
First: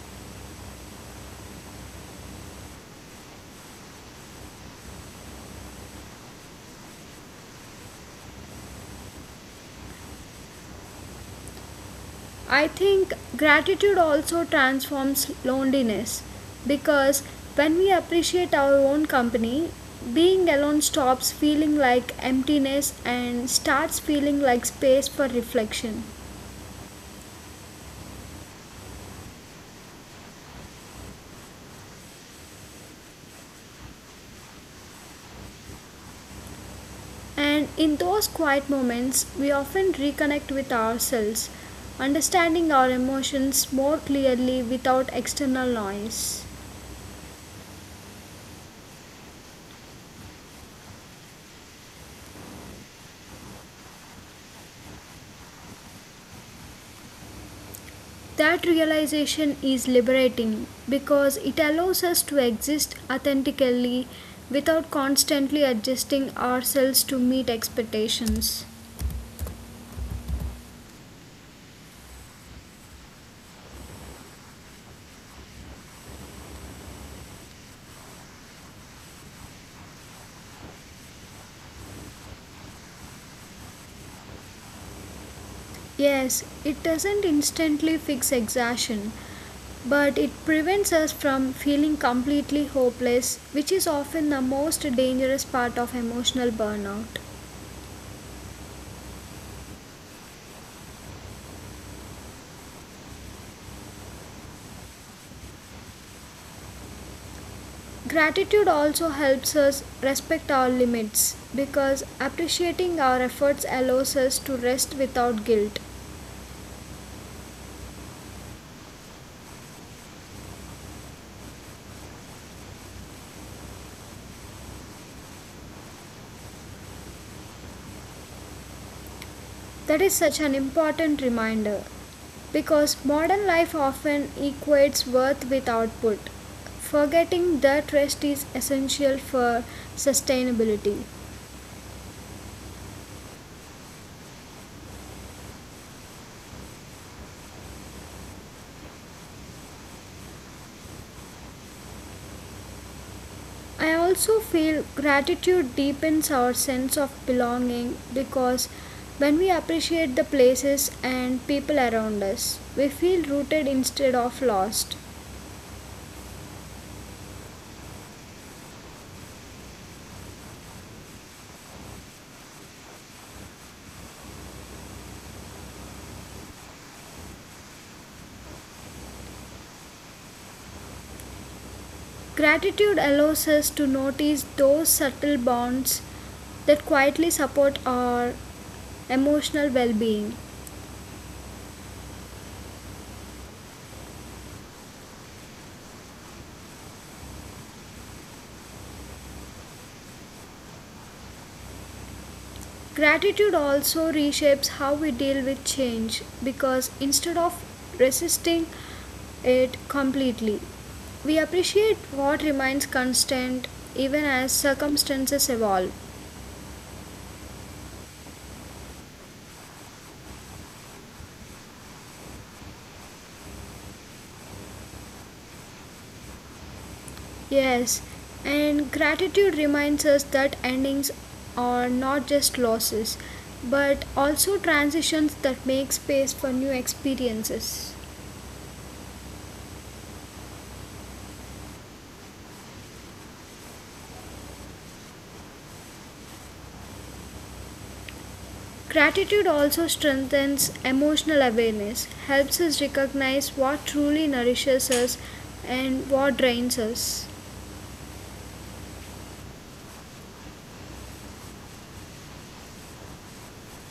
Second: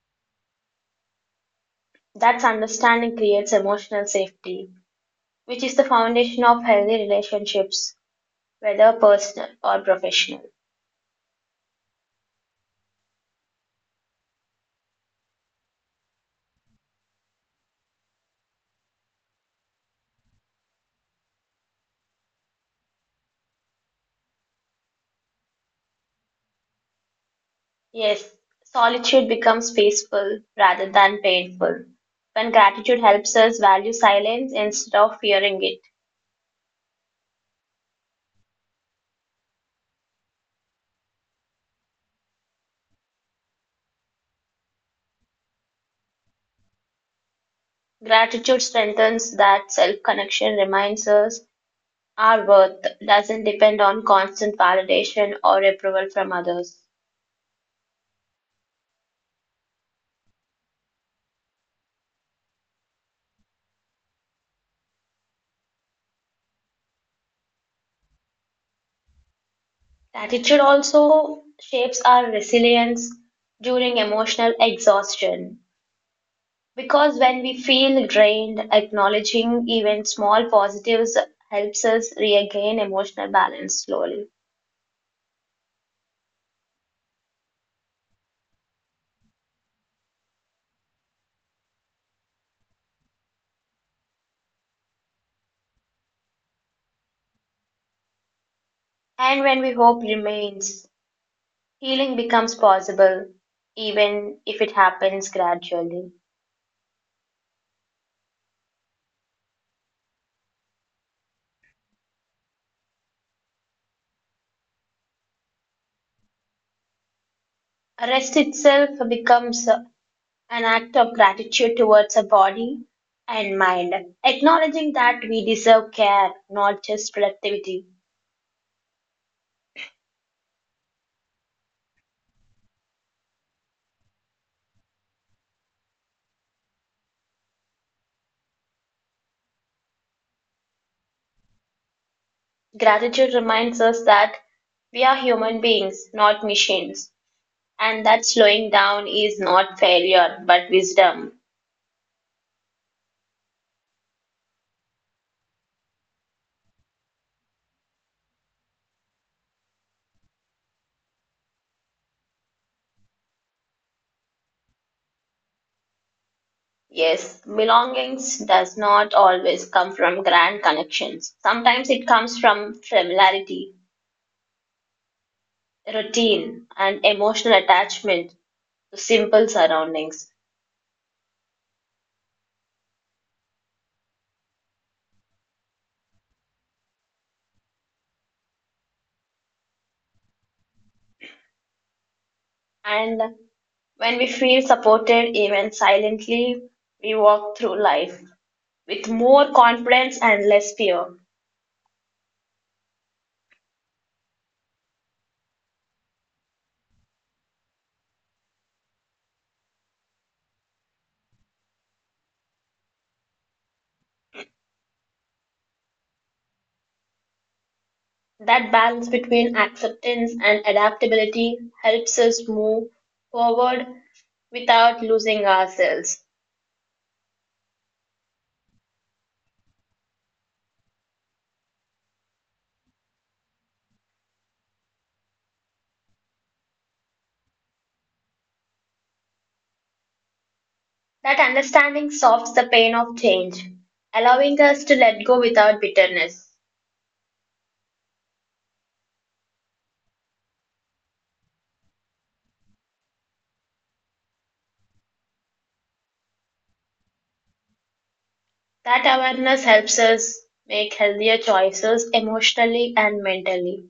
That understanding creates emotional safety, which is the foundation of healthy relationships, whether personal or professional.
I think gratitude also transforms loneliness because when we appreciate our own company, being alone stops feeling like emptiness and starts feeling like space for reflection.
Yes, solitude becomes peaceful rather than painful when gratitude helps us value silence instead of fearing it.
And in those quiet moments, we often reconnect with ourselves, understanding our emotions more clearly without external noise.
Gratitude strengthens that self connection, reminds us our worth doesn't depend on constant validation or approval from others.
That realization is liberating because it allows us to exist authentically without constantly adjusting ourselves to meet expectations.
Gratitude also shapes our resilience during emotional exhaustion because when we feel drained, acknowledging even small positives helps us regain emotional balance slowly.
Yes, it doesn't instantly fix exhaustion, but it prevents us from feeling completely hopeless, which is often the most dangerous part of emotional burnout.
And when we hope remains, healing becomes possible even if it happens gradually.
Gratitude also helps us respect our limits because appreciating our efforts allows us to rest without guilt.
Rest itself becomes an act of gratitude towards our body and mind, acknowledging that we deserve care, not just productivity.
That is such an important reminder because modern life often equates worth with output, forgetting that rest is essential for sustainability.
Gratitude reminds us that we are human beings, not machines, and that slowing down is not failure but wisdom.
I also feel gratitude deepens our sense of belonging because when we appreciate the places and people around us, we feel rooted instead of lost.
Yes, belongings does not always come from grand connections. Sometimes it comes from familiarity, routine, and emotional attachment to simple surroundings.
Gratitude allows us to notice those subtle bonds that quietly support our emotional well being.
And when we feel supported, even silently, we walk through life with more confidence and less fear.
Gratitude also reshapes how we deal with change because instead of resisting it completely, we appreciate what remains constant even as circumstances evolve.
That balance between acceptance and adaptability helps us move forward without losing ourselves.
Yes, and gratitude reminds us that endings are not just losses, but also transitions that make space for new experiences.
That understanding softs the pain of change, allowing us to let go without bitterness.
Gratitude also strengthens emotional awareness, helps us recognize what truly nourishes us and what drains us.
That awareness helps us make healthier choices emotionally and mentally.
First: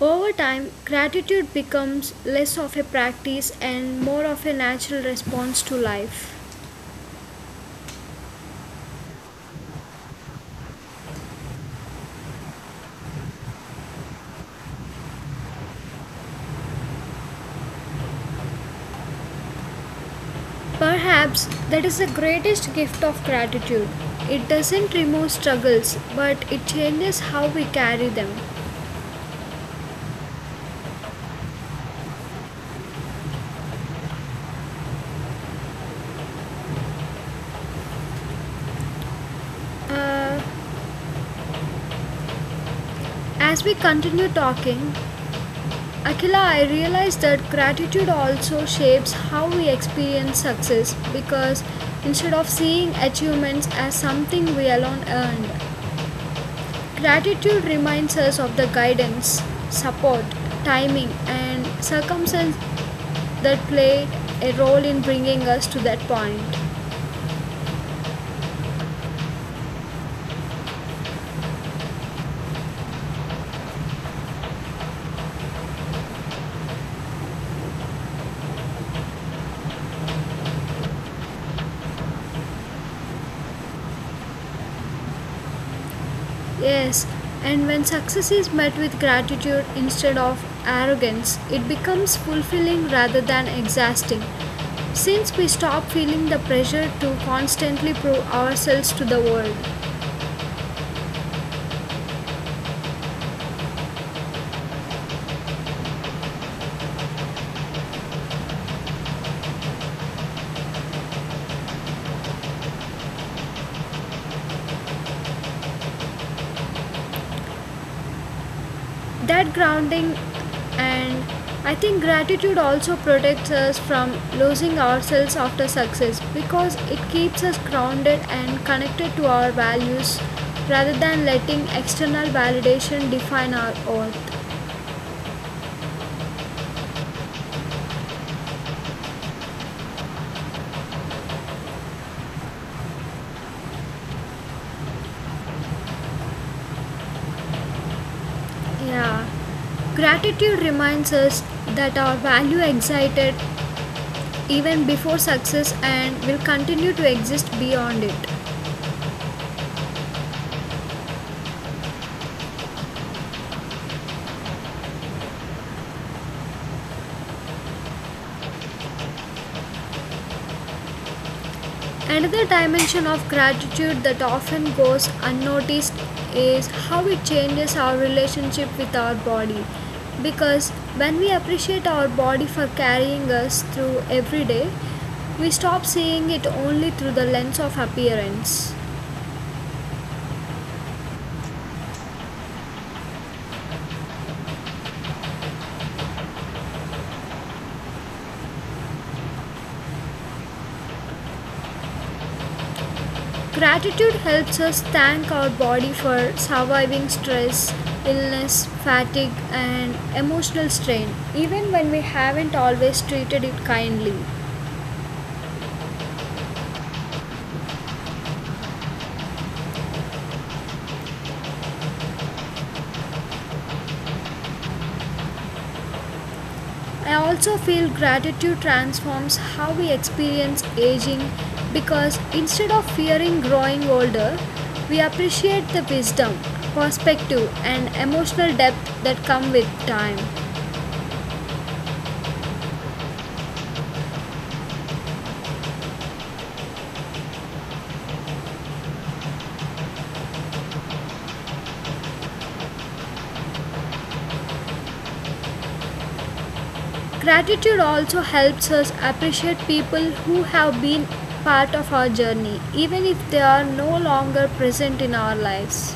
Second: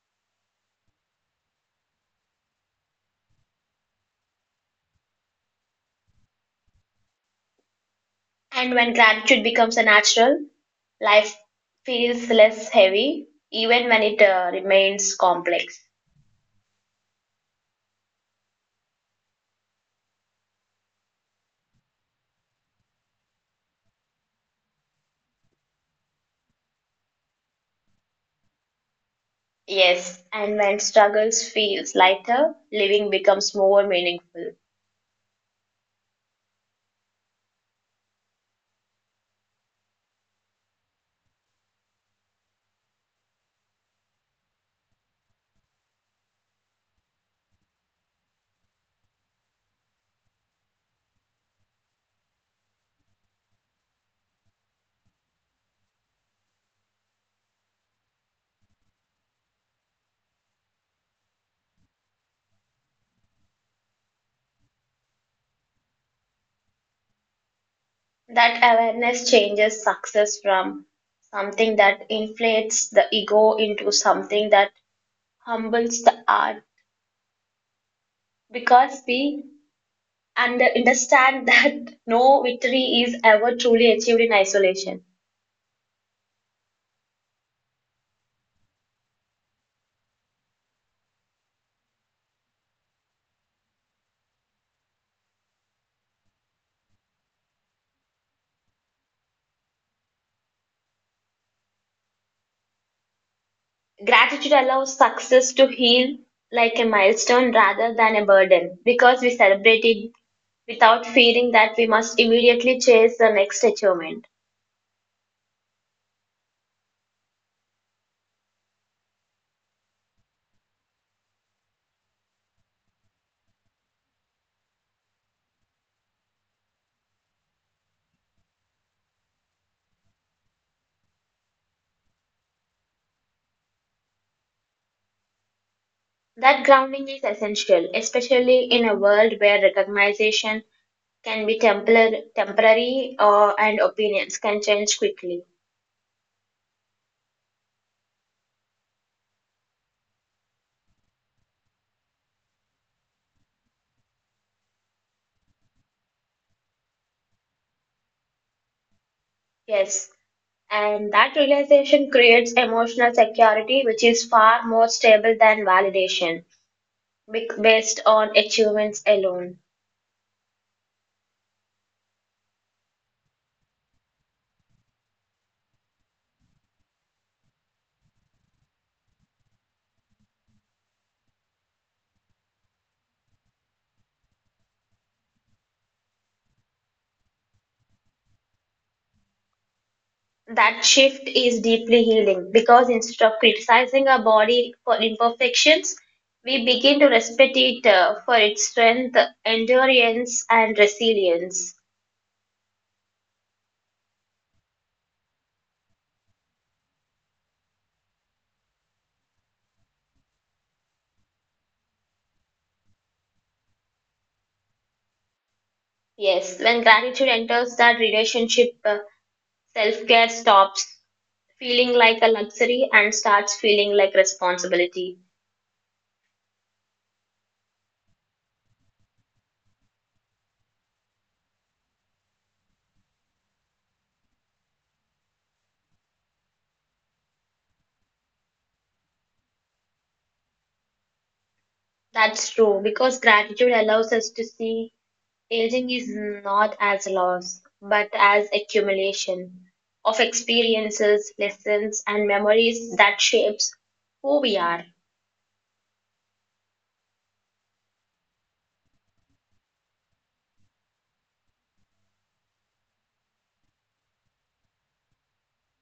Over time, gratitude becomes less of a practice and more of a natural response to life.
And when gratitude becomes a natural, life feels less heavy, even when it remains complex.
Perhaps that is the greatest gift of gratitude. It doesn't remove struggles, but it changes how we carry them.
Yes, and when struggles feels lighter, living becomes more meaningful.
Uh, as we continue talking, Akila, I realize that gratitude also shapes how we experience success because instead of seeing achievements as something we alone earned, gratitude reminds us of the guidance, support, timing, and circumstances that played a role in bringing us to that point.
That awareness changes success from something that inflates the ego into something that humbles the heart because we understand [LAUGHS] that no victory is ever truly achieved in isolation.
Yes, and when success is met with gratitude instead of arrogance, it becomes fulfilling rather than exhausting, since we stop feeling the pressure to constantly prove ourselves to the world.
Gratitude allows success to heal like a milestone rather than a burden because we celebrate it without feeling that we must immediately chase the next achievement.
That grounding and I think gratitude also protects us from losing ourselves after success because it keeps us grounded and connected to our values rather than letting external validation define our worth.
That grounding is essential, especially in a world where recognition can be temporary, and opinions can change quickly.
Yeah. Gratitude reminds us that our value excited even before success and will continue to exist beyond it.
Yes, and that realization creates emotional security, which is far more stable than validation based on achievements alone.
Another dimension of gratitude that often goes unnoticed is how it changes our relationship with our body, because when we appreciate our body for carrying us through every day, we stop seeing it only through the lens of appearance.
That shift is deeply healing because instead of criticizing our body for imperfections, we begin to respect it, for its strength, endurance, and resilience.
Gratitude helps us thank our body for surviving stress, illness, fatigue, and emotional strain, even when we haven't always treated it kindly.
Yes, when gratitude enters that relationship, self care stops feeling like a luxury and starts feeling like responsibility.
I also feel gratitude transforms how we experience aging because instead of fearing growing older, we appreciate the wisdom, perspective, and emotional depth that come with time.
That's true because gratitude allows us to see aging is not as loss, but as accumulation of experiences, lessons, and memories that shapes who we are.
Gratitude also helps us appreciate people who have been part of our journey, even if they are no longer present in our lives.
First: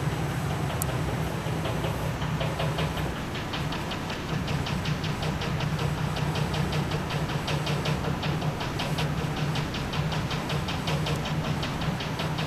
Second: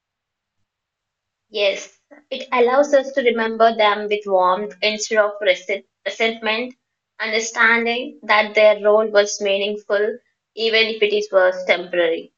Yes, it allows us to remember them with warmth instead of resentment, understanding that their role was meaningful, even if it is was temporary.